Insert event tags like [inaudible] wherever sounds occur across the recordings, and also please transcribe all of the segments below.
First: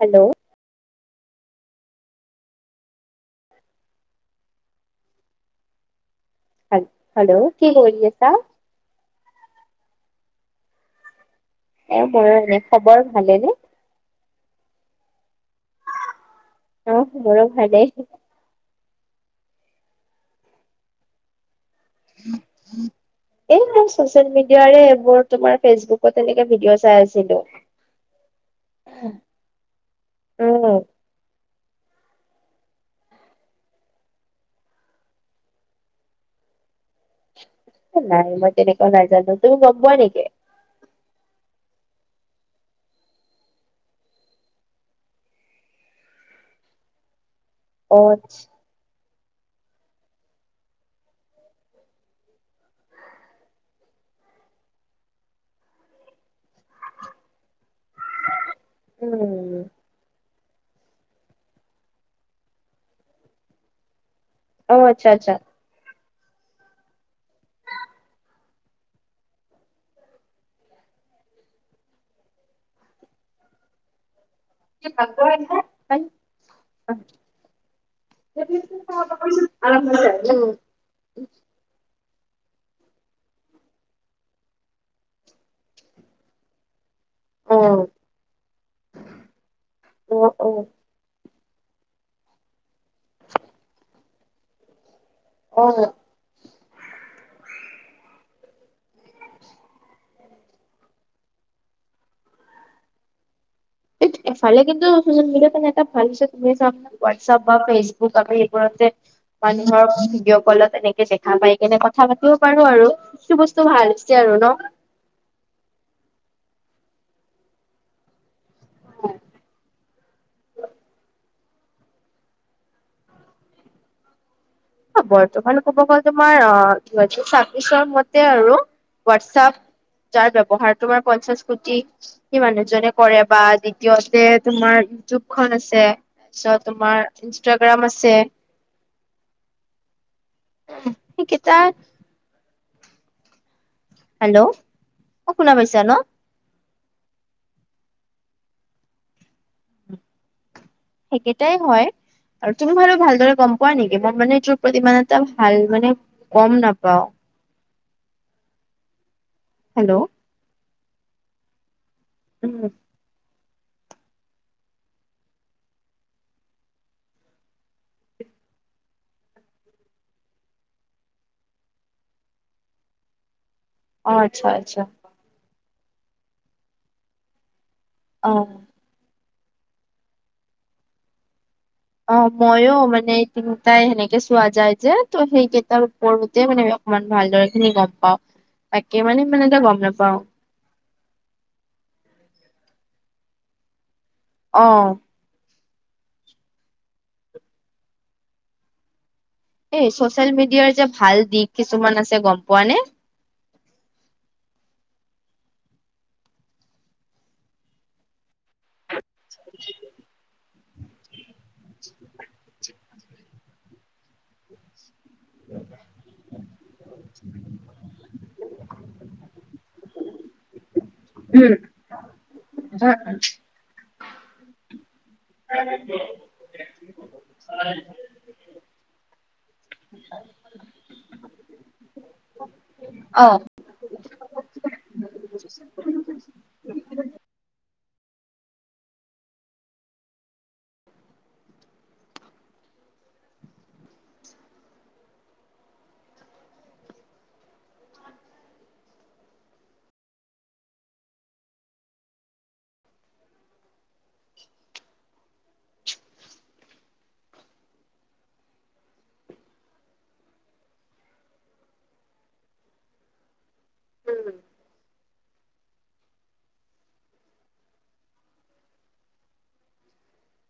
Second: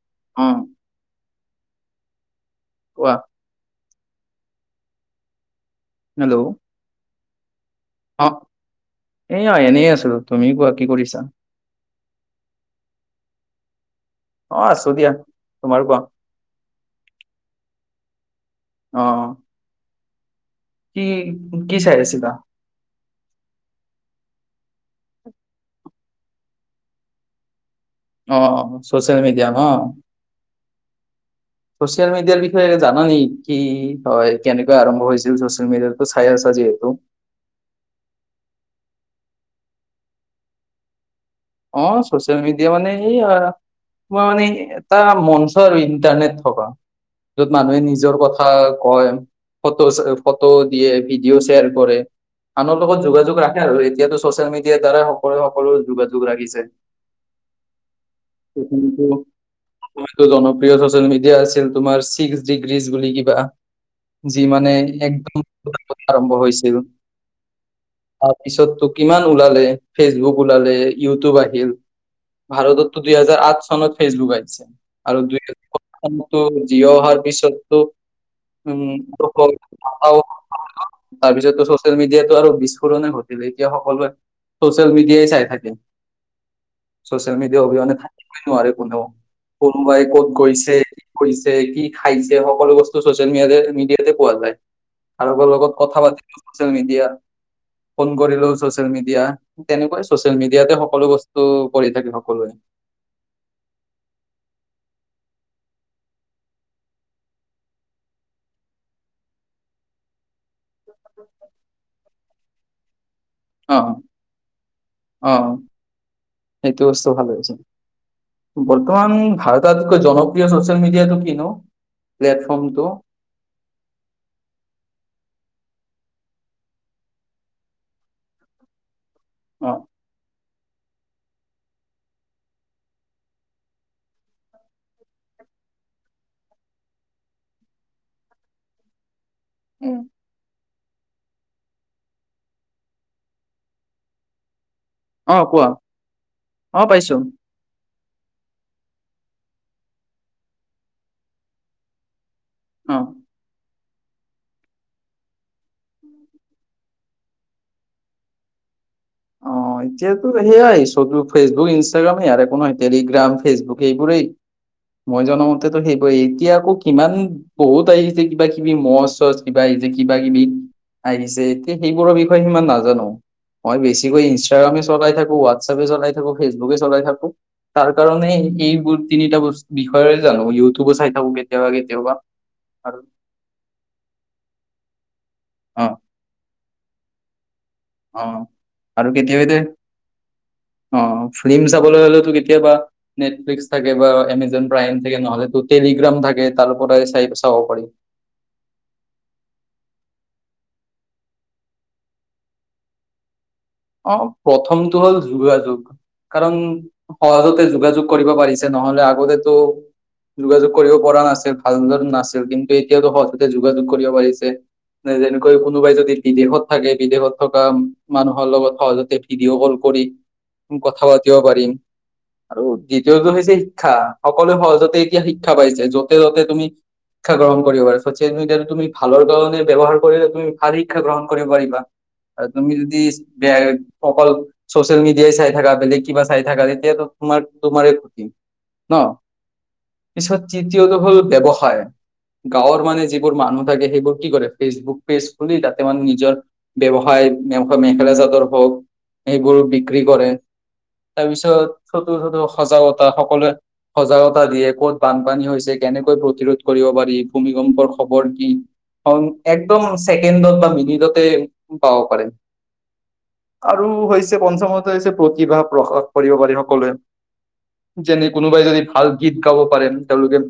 Hello উম কোৱা hello hello কি কৈ অ এইয়া এনেই আছিলোঁ তুমি কোৱা কি কৰিছা? এ মইয়ো এনে খবৰ ভালে নে? অ আছোঁ দিয়া তোমাৰ কোৱা অ মোৰো ভালেই অ অ এ কি চাই আছিলা? [unintelligible] এই মোৰ চচিয়েল মিডিয়াৰে এইবোৰ তোমাৰ ফেচবুকত এনেকে ভিডিঅ' চাই আছিলোঁ অ অ চ'চিয়েল মিডিয়া ন উম চচিয়েল মিডিয়াৰ বিষয়ে জানা নে কি হয় কেনেকৈ আৰম্ভ হৈছিল ছচিয়েল মিডিয়াতো চাই আছা যিহেতু নাই মই তেনেকুৱা নাজানোঁ তুমি গম পোৱা নেকি? অ চ'চিয়েল মিডিয়া মানে সেইয়া তোমাৰ মানে এটা মঞ্চ ইণ্টাৰনেট থকা য'ত মানুহে অ নিজৰ কথা কয় ফ ফটো দিয়ে ভিডিঅ' শ্বেয়াৰ কৰে আনৰ লগত যোগযোগ ৰাখে আৰু এতিয়াটো ছ'চিয়েল মিডিয়াৰ দ্বাৰাই সকলো সকলো যোগাযো যোগ ৰাাখিছে সেইখিনিটো উম টো জনপ্ৰিয় চচিয়েল মিডিয়া আছিল তোমাৰ ছিক্স ডিগিজ বুলি কিবা যি অ মানে আচ্ছা আচ্ছা একদম প্ৰথমতে আৰম্ভ হৈছিল তাৰ পিছত তো কিমান ওলালে ফেচবুক ওলালে ইউটিউব আহিল ভাৰততো দুইহেজাৰ আঠ চনত ফেচবুক আহিছে আৰু দুই জিয় অহাৰ পিছতো উম [unintelligible] তাৰপিছততো ছচিয়েল মিডিয়াতো আৰু বিস্ফোৰণে ঘটিলে এতিয়া সকলোৱে চচিয়েল মিডিয়াই চাই থাকে চচিয়েল অ মিডিয়া অবিহনে থাকিবই নোৱাৰে কোনেও কোনোবাই অ ক'ত অ গৈছে গৈছে কি খাইছে সকলো বস্তু চচিয়েল মিডিয়াতে পোৱা যায় কাৰোবাৰ অ লগত কথা পাতি চচিয়েল মিডিয়া ফোন কৰিলেওঁ চচিয়েল মিডিয়া তেনেকৈ চচিয়েল মিডিয়াতে সকলো বস্তু কৰি থাকে সকলোৱে এ [unintelligible] ফালে কিন্তু সুজন মিল নাই ফাল চ হোৱাটছআপ বা ফেচবুক আমি এইবোৰতে মানুহৰ ভিডিঅ' কলত তেনেকে দেখা পাই কেনে কথা পাতিব পাৰো আৰু এইটো বস্তু ভাল হৈছে আৰু ন অহ সেইটো বস্তু ভালে হৈছে বৰ্তমান ভাৰতৰ আতাইটকৈ জনপ্ৰিয় চচিয়েল মিডিয়াটো কি নো প্লেটফৰ্মটো অহ বৰ্তমান ক'ব গ'লে মই অহ দুই হাজাৰ চাবিচৰ মতে আৰু হোৱাটছপ অ যাৰ ব্যৱহাৰ তোমাৰ পঞ্চাশ কোটি কি মানুহজনে কৰে বা দ্বিতীয়তে তোমাৰ ইউটিউব খন আছে তাৰপিছত তোমাৰ ইনষ্টাগ্ৰাম আছে উম সেইকেইটা হেল্লো' অহ কোৱা অহ পাইছোঁ সেইকেইটাই হয় আৰু তুমি বাৰু অ ভালদৰে গম পোৱা নেকি মই মানে যোৰ প্ৰতি মানে এটা ভাল মানে গম নাপাওঁ অ হেল্ল' এতিয়াতো সেয়াই চব তোৰ ফেচবুক ইনষ্টাগ্ৰামেই আৰু একো উম নহয় টেলিগ্ৰাম ফেচবুক, এইবোৰেই মই জানা মতে সেইবোৰে। এতিয়া আকৌ কিমান- বহুত আহিছে কিবা কিবি মচ- চচ কিবা আহিছে, কিবা কিবি! আহিছে, এতিয়া সেইবোৰৰ বিষয়ে সিমান নাজানো। মই বেছি- তিকো অ' আচ্ছা ইনষ্টাগ্ৰামে আচ্ছা চলাই থাকো, হোৱাটছাপে চলাই থাকো, ফেচবুকে চলাই থাকো। তাৰ কাৰণে অ' এইবোৰ তিনিটা বস্তু বিষয়ে জানো, ইউটিউবো চাই থাকো কেতিয়াবা কেতিয়াবা। অহ মইও আৰু মানে এইতিনিটাই সেনেকে চোৱা যায় যে তো অ সেইকেইটাৰ ওপৰতে মানে- অকমান ভালদৰে খিনি গম পাওঁ, অ বাকী মানে সিমান এটা গম নাপাওঁ। অহ ফিল্ম চাবলৈ হ'লেটো কেতিয়াবা নেটফ্লিক্স থাকে বা এমেজন অ প্ৰাইম থাকে নহলেতো- টেলিগ্ৰাম থাকে তাৰপৰাই চাই চাব পাৰি। এই চচিয়েল মিডিয়াৰ যে ভাল দিশ কিছুমান আছে গম পোৱা নে? অহ, প্ৰথমটো হ'ল যোগাযোগ। কাৰণ সহজতে যোগাযোগ কৰিব পাৰিছে, নহলে আগ- আগতেতো যোগাযোগ কৰিব পৰা নাছিল, ভাল ধৰে নাছিল। কিন্তু এতিয়া- এতিয়াটো সহজতে যোগাযোগ কৰিব পাৰিছে। যেনেকৈ কোনোবাই যদি বিদেশত থাকে, বিদেশত থকা মানুহৰ লগত- সহজতে ভিডিঅ' কল কৰি- কথা পাতিব পাৰি উম আৰু দ্বিতীয়টো হৈছে শিক্ষা। সকলো সহজতে- এতিয়া শিক্ষা পাইছে, য'তে- ত'তে তুমি শিক্ষা গ্ৰহণ কৰিব পাৰিবা। চচিয়েল মিডিয়াতো তুমি ভালৰ কাৰণে ব্যৱহাৰ কৰিলে তুমি ভাল শিক্ষা গ্ৰহণ কৰিব পাৰিবা আৰু তুমি যদি- ত্ৰিশ- অ অকল চচিয়েল মিডিয়াই চাই থাকা, বেলেগ কিবা চাই থাকা তেতিয়াতো তোমাৰ -তোমাৰে ক্ষতি। ন। পিছত তৃতীয়টো হ'ল ব্যৱসায়। গাঁৱৰ মানে যিবোৰ মানুহ থাকে সেইবোৰ কি কৰে? ফেচবুক পেজ খুলি তাতে মানে নিজৰ- ব্যৱসায় মেখেলা -চাদৰ হওঁক সেইবোৰ বিক্ৰী কৰে। তাৰপিছত ফটো -চতু সজাগতা সকলোৱে- সজাগতা দিয়ে, ক'ত বানপানী হৈছে, কেনেকৈ প্ৰতিৰোধ কৰিব পাৰি, ভূমিকম্পৰ খবৰ কি? খন একদম ছেকেণ্ডত বা মিনিটতে পাব পাৰে। আৰু হৈছে পঞ্চমতে হৈছে প্ৰতিভা প্ৰকাশ কৰিব পাৰি সকলোৱে। যেনে কোনোবাই যদি ভাল গীত গাব পাৰে, তেওঁলোকে-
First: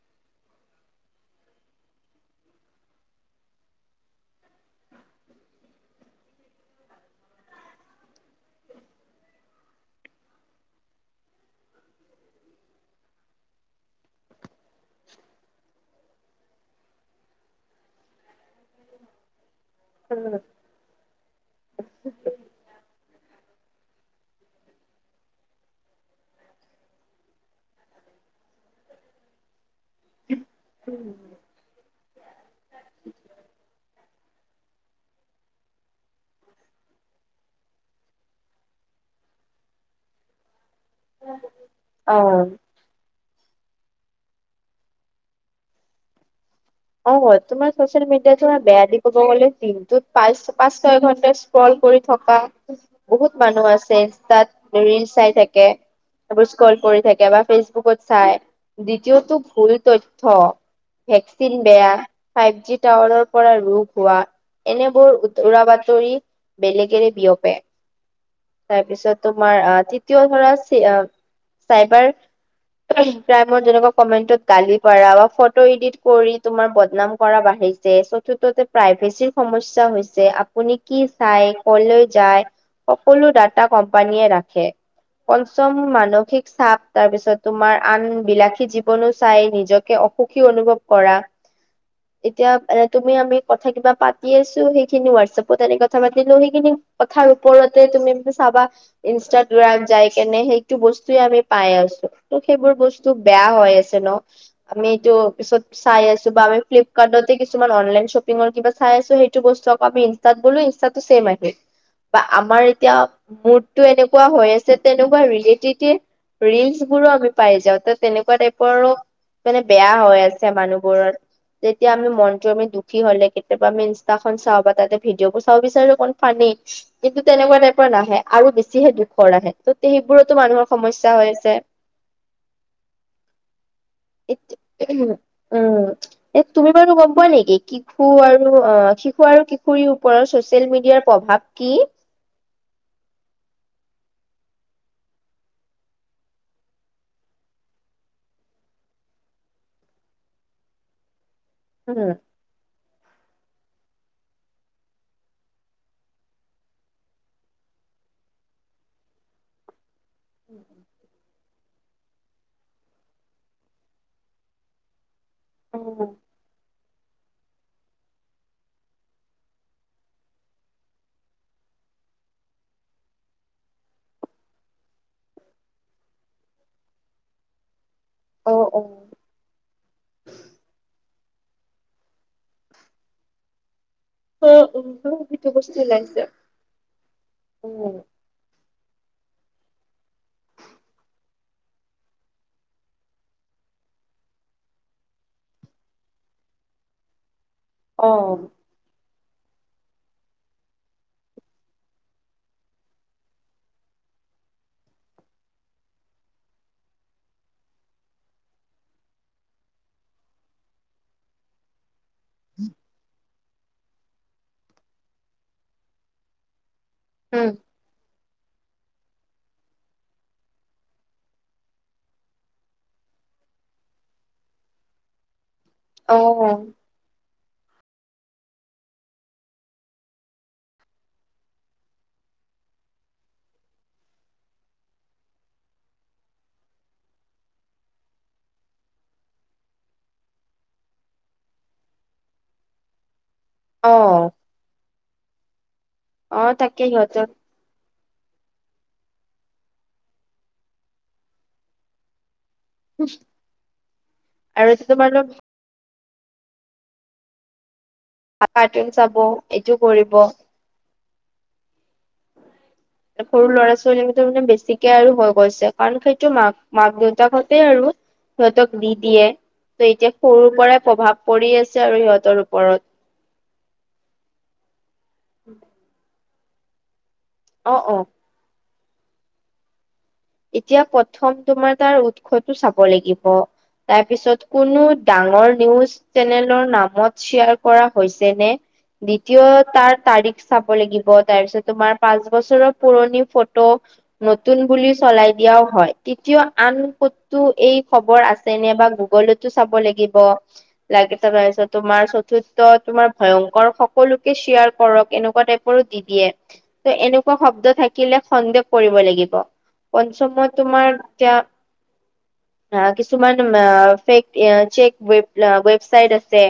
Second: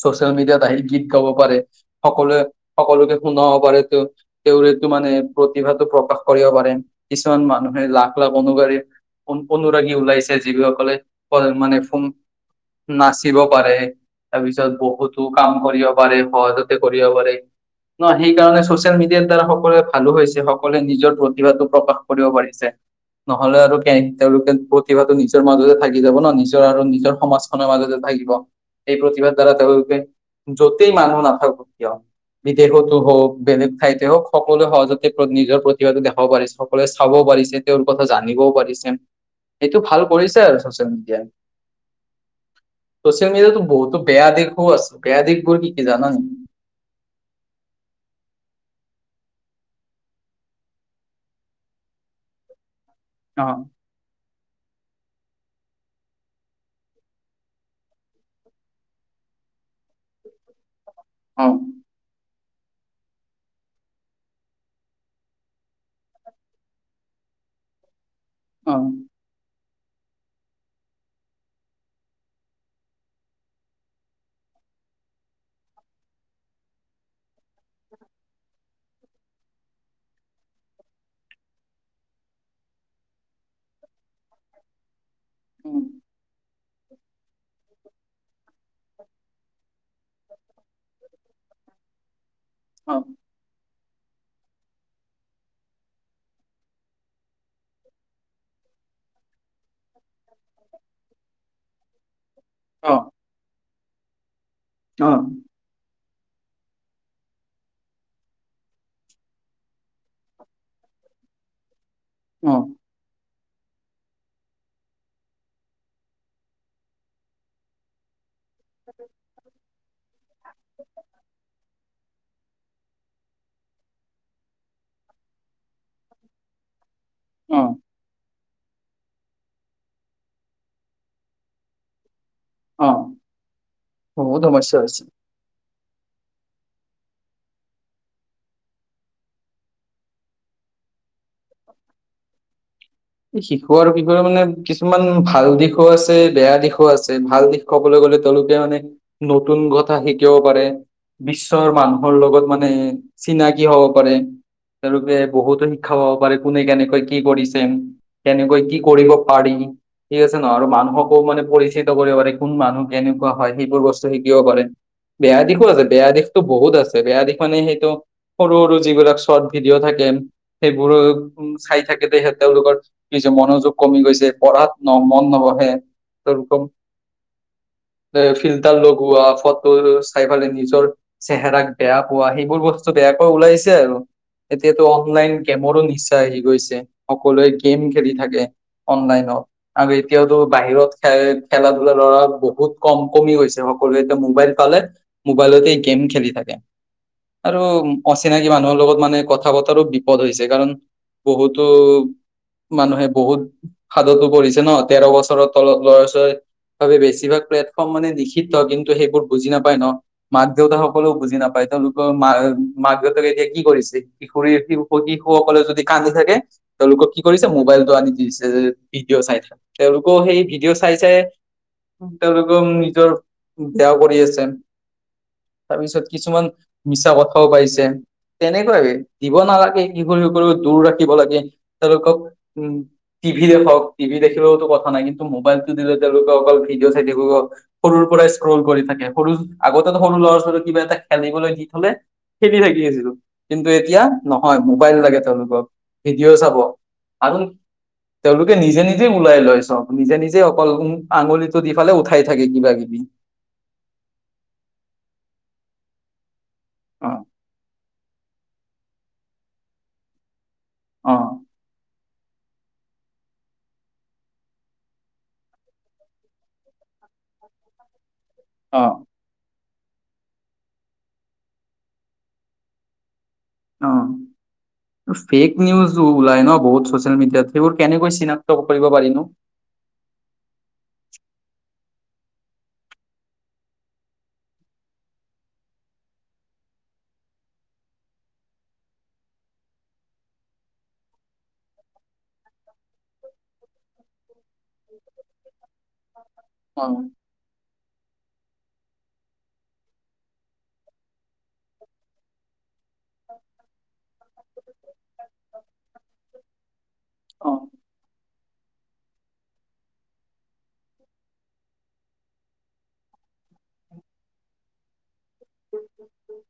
ছচিয়েল মিডিয়াত আহি গীত গাব পাৰে। সকলোৱে সকলোকে শুনাব পাৰে, তেওঁ তেওঁৰ এইটো মানে প্ৰতিভাটো প্ৰকাশ- কৰিব পাৰে। কিছুমান মানুহে লাখ লাখ অনুগামি- অনুৰাগী ওলাইছে, যিসকলে মানে ফোন- নাচিব পাৰে। তাৰপিছত বহুতো কাম কৰিব পাৰে, সহজতে কৰিব পাৰে। ন, সেইকাৰণে চচিয়েল মিডিয়াৰ দ্বাৰা সকলোৱে ভালো হৈছে, সকলোৱে নিজৰ- প্ৰতিভাটো প্ৰকাশ কৰিব পাৰিছে। নহ'লে আৰু তেওঁলোকে প্ৰতিভাটো নিজৰ মাজতে থাকি যাব ন, নিজৰ আৰু নিজৰ সমাজ- মাজতে থাকিব। এই প্ৰতিভাৰ দ্বাৰা তেওঁলোকে যতেই মানুহ নাথাকক কিয়- বিদেশতো হওঁক, বেলেগ ঠাইতে হওঁক সকলোৱে সহজতে নিজৰ প্ৰতি- দেখাবও পাৰিছে, সকলোৱে চাব পাৰিছে, তেওঁৰ কথা জানিবও পাৰিছে। এইটো ভাল কৰিছে আৰু ছচিয়েল মিডিয়াই। অ চ'চিয়েল মিডিয়াতো বহুতো বেয়া দিশো আছে। বেয়া দিশবোৰ কি জানা নেকি? অঁ, তোমাৰ চচিয়েল মিডিয়াত তোমাৰ বেয়া দিশ কব গ'লে দিনটোত পাঁচ- পাঁচ, ছয় ঘন্টা স্ক্ৰল কৰি থকা। বহুত অ', মানুহ আছে তাত ৰিলছ চাই থাকে। সেইবোৰ স্ক্ৰল কৰি থাকে বা ফেচবুকত চাই। দ্বিতীয়টো ভুল তথ্য অ', ভেকচিন বেয়া। ফাইভ জি টাৱাৰৰ পৰা ৰোগ হোৱা এনেবোৰ উৰা বাতৰি বেলেগেৰে বিয়পে। অ', তাৰপিছত তোমাৰ আহ' তৃতীয় ধৰা চাইবাৰ প্ৰাইম যেনেকা কমেন্টত গালি পাৰা বা ফটো এডিট কৰি তোমাৰ বদনাম কৰা বাঢ়িছে, চতুৰ্থতে প্ৰাইভেচিৰ সমস্যা হৈছে- আপুনি কি চাই কলৈ যায় সকলো ডাটা কোম্পানীয়ে ৰাখে। পঞ্চম মানসিক চাপ তাৰপিছত তোমাৰ আন বিলাসী জীৱনো চাই নিজকে অসুখী অনুভৱ কৰা। এতিয়া এ অ', তুমি আমি কথা কিবা পা তি আছোঁ সেইখিনি হোৱাটছএপত এনে কথা পাতিলো সেইখিনি কথাৰ ওপৰতে তুমি চাবা ইনষ্টাগ্ৰামত যাই কেনে সেইটো বস্তু আমি পাই আছোঁ। ত' সেইবোৰ বস্তু বেয়া হৈ আছে ন' আমিটো অ', পিছত চাই আছো বা আমি ফ্লিপকাৰ্ট তে কিছুমান অনলাইন শ্বপিঙৰ কিবা চাই আছো সেইটো বস্তু আকৌ আমি তাত বোলো ইনষ্টাটো ছেম আহে। [unintelligible] বা আমাৰ এতিয়া মুডটো এনেকুৱা হৈ আছে তেনেকুৱা ৰিলেটিতে ৰিলচ বোৰো আমি পাই যাওঁ। ত' তেনেকুৱা টাইপৰো মানে বেয়া হৈ আছে- মানুহবোৰৰ। যেতিয়া আমি মনটো আমি দুখী হ'লে কেতিয়াবা আমি ইনষ্টাখন চাওঁ বা তাতে ভিডিঅ' বোৰ চাব বিচাৰো অকল। পানীত কিন্তু তেনেকোৱা অ', টাইপৰ নাহে। আৰু বেছিহে দুখৰ আহে ত' সেইবোৰতো মানুহৰ সমস্যা হৈ আছে। অ', এ বহুত সমস্যা হৈছে। [unintelligible] [unintelligible] এ তুমি বাৰু গম পোৱা নেকি কি- শিশু আৰু অঁ' শিশু আৰু কিশোৰীৰ ওপৰৰ ছ'চিয়েল মিডিয়াৰ প্ৰভাৱ কি? এই শিশু আৰু কিশোৰৰ মানে কিছুমান ভাল দিশো আছে বেয়া দিশো আছে। ভাল দিশ ক'বলৈ গ'লে তেওঁলোকে মানে নতুন কথা শিকিব পাৰে। বিশ্বৰ উম মানুহৰ লগত মানে- চিনাকি হ'ব পাৰে, তেওঁলোকে বহুতো শিক্ষা পাব পাৰে কোনে কেনেকৈ কি কৰিছে, - কেনেকৈ কি কৰিব পাৰি, ঠিক আছে নহ' আৰু মানুহকো মানে পৰি চিত কৰিব পাৰে কোন মানুহ কেনেকুৱা হয় সেইবোৰ বস্তু শিকিব পাৰে, বেয়া দিশো আছে বেয়া দিশ বহুত আছে, বেয়া দিশ মানে সেইটো সৰু সৰু যিবিলাক চৰ্ট ভিডিঅ' থাকে- সেইবোৰো উমঁ' চাই থাকেতে সেই তেওঁলোকৰ কিছু মনোযোগ কমি গৈছে, পঢ়াত মন নবহে- এ অ অ ফিল্টাৰ অ লগোৱা, ফটো চাই পালে নিজৰ চেহেৰাক বেয়া পোৱা সেইবোৰ বস্তু বেয়াকৈ ওলাইছে আৰু। এতিয়াতো অনলাইন সেইটো বস্তু গেমৰো নিচা ওলাইছে। আহি গৈছে সকলোৱে গেম খেলি থাকে অনলাইনত। আৰু এতিয়াতো বাহিৰত খেলা-ধূলা ল'ৰা বহুত কম কমি গৈছে সকলোৱে এতিয়া মোবাইল পালে মোবাইলতে গেম খেলি থাকে আৰু- অ অচিনাকি মানুহৰ লগত মানে কথা বতাৰো বিপদ হৈছে। কাৰণ বহুতো- মানুহে বহুত সাদতো পৰিছে ন' তেৰ বছৰৰ তলত ল'ৰা ছোৱালী বাবে বেছিভাগ প্লেটফৰ্ম মানে নিষিদ্ধ কিন্তু সেইবোৰ বুজি নাপায় ন'। মাক দেউতাসকলেও বুজি নাপায় তেওঁলোকৰ মা মাক দেউতাকে এতিয়া কি কৰিছে? কিশোৰী শিশুসকলে যদি কান্দি থাকে, তেওঁলোকক কি উম কৰিছে মোবাইলটো আনি দি দিছে। ভিডিঅ' চাই থাক। তেওঁলোকেও সেই ভিডিঅ' চাই চাই তেওঁলোকেও নিজৰ বেয়া কৰি আছে, তাৰপিছত অ কিছুমান মিছা কথাও পাইছে, তেনেকুৱাই দিব নালাগে শিশু সকলক দূৰ ৰাখিব লাগে। তেওলোকক, উম। টিভিৰে হওক টিভি দেখিলওটো কথা নাই, কিন্তু মোবাইলটো দিলে তেওঁলোকে অকল ভিডিঅ' চাই থাকিব। সৰুৰ পৰাই স্ক্ৰল কৰি থাকে সৰু আগতে সৰু ল'ৰা ছোৱালীয়ে কিবা এটা খেলিবলৈ দি থলে খেলি থাকি আছিলো, কিন্তু অ এতিয়া নহয় মোবাইল লাগে তেওঁলোকক, ভিডিঅ' চাব। কি সিহঁতক উম। তেওঁলোকে নিজে নিজেই ওলাই লয় চ'ব নিজে অকল আঙুলিটো দি ফালে উঠাই থাকে, কিবা কিবি [unintelligible] আৰু [unintelligible] অৱ। কাৰ্টুন চাব, এইটো কৰিব। অৱ। সৰু ল'ৰা-ছোৱালীকেইটা মানে বেছিকে আৰু হৈ গৈছে, কাৰণ সেইটো মাক মাক দেউতাকতে আৰু। সিহঁতক অ দি দিয়ে ত এতিয়া সৰুৰ পৰাই প্ৰভাৱ পৰি আছে আৰু সিহঁতৰ ওপৰত। অৱ ফেক নিউজো ওলাই ন বহুত ছ'চিয়েল মিডিয়াত অ সেইবোৰ অ কেনেকৈ চিনাক ক্ত কৰিব পাৰি নো! এতিয়া প্ৰথম তোমাৰ তাৰ উৎসটো চাব লাগিব। তাৰ পিছত কোনো ডাঙৰ নিউজ চেনেলৰ নামত শ্বেয়াৰ কৰা হৈছে নে? দ্বিতীয় তাৰ তাৰিখ চাব লাগিব তাৰপিছত তোমাৰ পাঁচ বছৰৰ পুৰণি ফটো নতুন বুলি চলাই দিয়াও হয়, তেতিয়া আন অ', তো এই খবৰ আছে নে বা গুগলতো চাব লাগিব। লাইক এটা মাৰিছ তোমাৰ, চতুৰ্থ তোমাৰ ভয়ংকৰ সকলোকে শ্বেয়াৰ কৰক এনেকুৱা টাইপ ওপৰত দি দিয়ে ত' এনেকুৱা অ', শব্দ থাকিলে সন্দেহ কৰিব লাগিব। পঞ্চমত তোমাৰ তেতিয়া কিছুমান ফেক চেক ৱেবচাইট আছে।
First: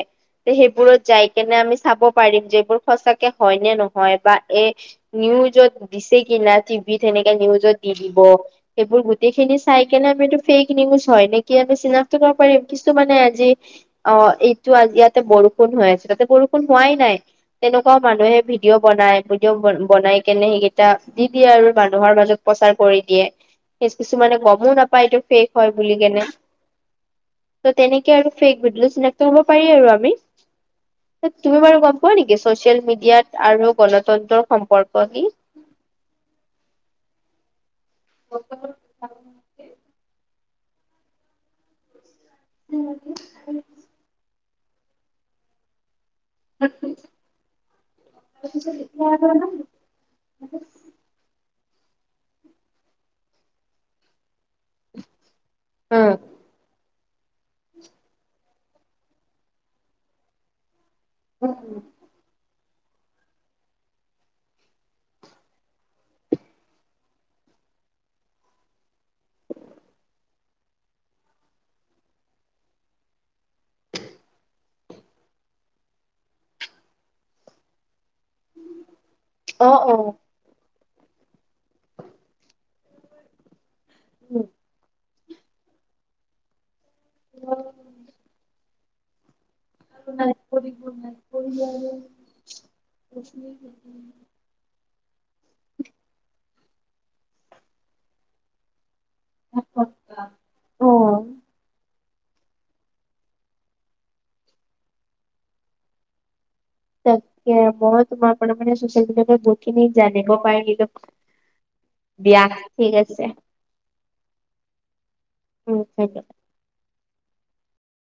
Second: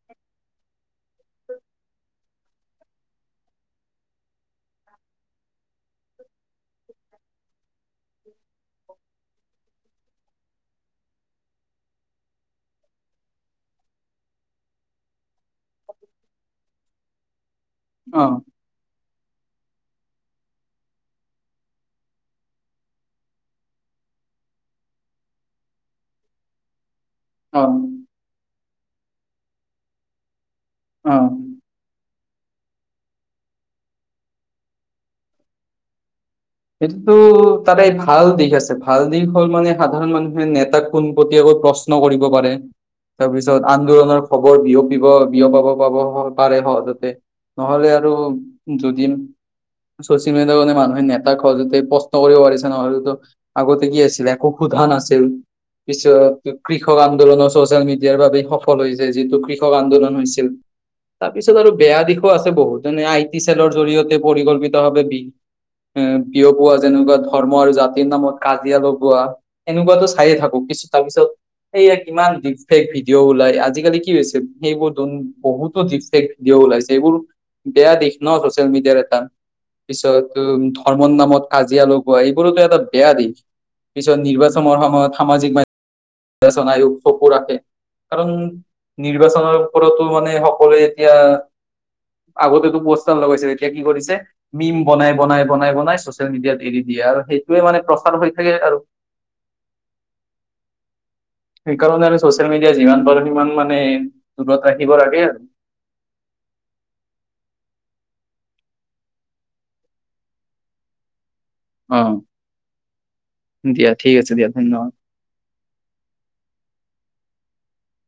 সেইবোৰত যাই কেনে আমি চাব পাৰিম যে এইবোৰ সচাকে হয় নে নহয় বা এই নিউজত দিছে কি না টিভিত সেনেকে নিউজত দি দিব। এইবোৰ গোটেইখিনি চাই কেনে আমি এইটো ফেইক নিউজ হয় নেকি আমি চিনাক্ত কৰিব পাৰিম কিছু মানে আজি অৱ এইটো আজি ইয়াতে বৰষুণ হৈ আছিল, তাতে বৰষুণ হোৱাই নাই, তেনেকুৱাও মানুহে অ', ভিডিঅ ভিডিঅ' বনাই ভিডিঅ' বনাই কেনে সেইকেইটা দি দিয়ে আৰু মানুহৰ মাজত প্ৰচাৰ কৰি দিয়ে। কিছুমানে গমো নাপায় এইটো ফে'ক হয় বুলি কেনে। ত' অ'। তেনেকে আৰু ফেক ভিডিঅ' চিনাক্ত কৰিব পাৰি আৰু আমি। অৱ। তুমি বাৰু গম পোৱা নেকি ছ'চিয়েল মিডিয়াত আৰু গণতন্ত্ৰৰ সম্পৰ্ক কি? সেইটোতো তাৰে এই ভাল দিশ আছে ভাল দিশ হ'ল মানে সাধাৰণ মানুহ নেতাক পোনপটীয়াকৈ প্ৰশ্ন কৰিব পাৰে, তাৰপিছত আন্দোলনৰ খবৰ বিয়পিব বিয়পাব পাব পাৰে সহজতে। নহ'লে আৰু যদি ছ'চিয়েল মিডিয়া মানুহে তাক সহজতে প্ৰশ্ন কৰিবও পাৰিছে নহলেতো আগতে কি আছিল একো সুধা নাছিল। উম, পিছত কৃষক আন্দোলনো ছ'চিয়েল মিডিয়াৰ বাবেই সফল হৈছে, যিটো কৃষক আন্দোলন হৈছিল। তাৰপিছত আৰু বেয়া দিশো আছে বহুত মানে আই টি চেলৰ জৰিয়তে পৰিকল্পিতভাৱ বিষ এ বিয়পোৱা যেনেকুৱা ধৰ্ম আৰু জাতিৰ নামত কাজিয়া লগোৱা। এনেকুৱাতো চাইয়ে থাকো। কিছু তাৰপিছত সেয়া কিমান ডিপ ফেক ভিডিঅ' ওলাই। আজিকালি কি হৈছে সেইবোৰ বহুতো ডিপ ফেক ভিডিঅ' ওলাইছে, এইবোৰ বেয়া দিশ ন ছচিয়েল মিডিয়াৰ এটা। অ', অ'। পিছত ধৰ্মৰ নামত কাজিয়া লগোৱা এইবোৰোতো এটা বেয়া দিশ। পিছত নিৰ্বাচনৰ সময়ত সামাজিক মাধ্যমত নিৰ্বাচন আয়োগ চকু ৰাখে। অ', কাৰণ নিৰ্বাচনৰ ওপৰতো মানে সকলোৱে এতিয়া আগতেতো পস্তাৰ লগাইছে। এতিয়া কি কৰিছে? মিম বনাই বনাই বনাই বনাই ছ'চিয়েল মিডিয়াত এৰি দিয়ে আৰু সেইটোৱেই মানে প্ৰচাৰ হৈ থাকে। আৰু [unintelligible] অ'। সেইকাৰণে আমি ছ'চিয়েল মিডিয়া যিমান পাৰো সিমান মানে দূৰত ৰাখিব লাগে। তাকে মই তোমাৰ [unintelligible] মানে ছ'চিয়েল মিডিয়া ওপৰত বহু খিনি জানিব পাৰিলো। অ দিয়া ঠিক আছে। দিয়া ঠিক আছে দিয়া ধন্যবাদ। [unintelligible]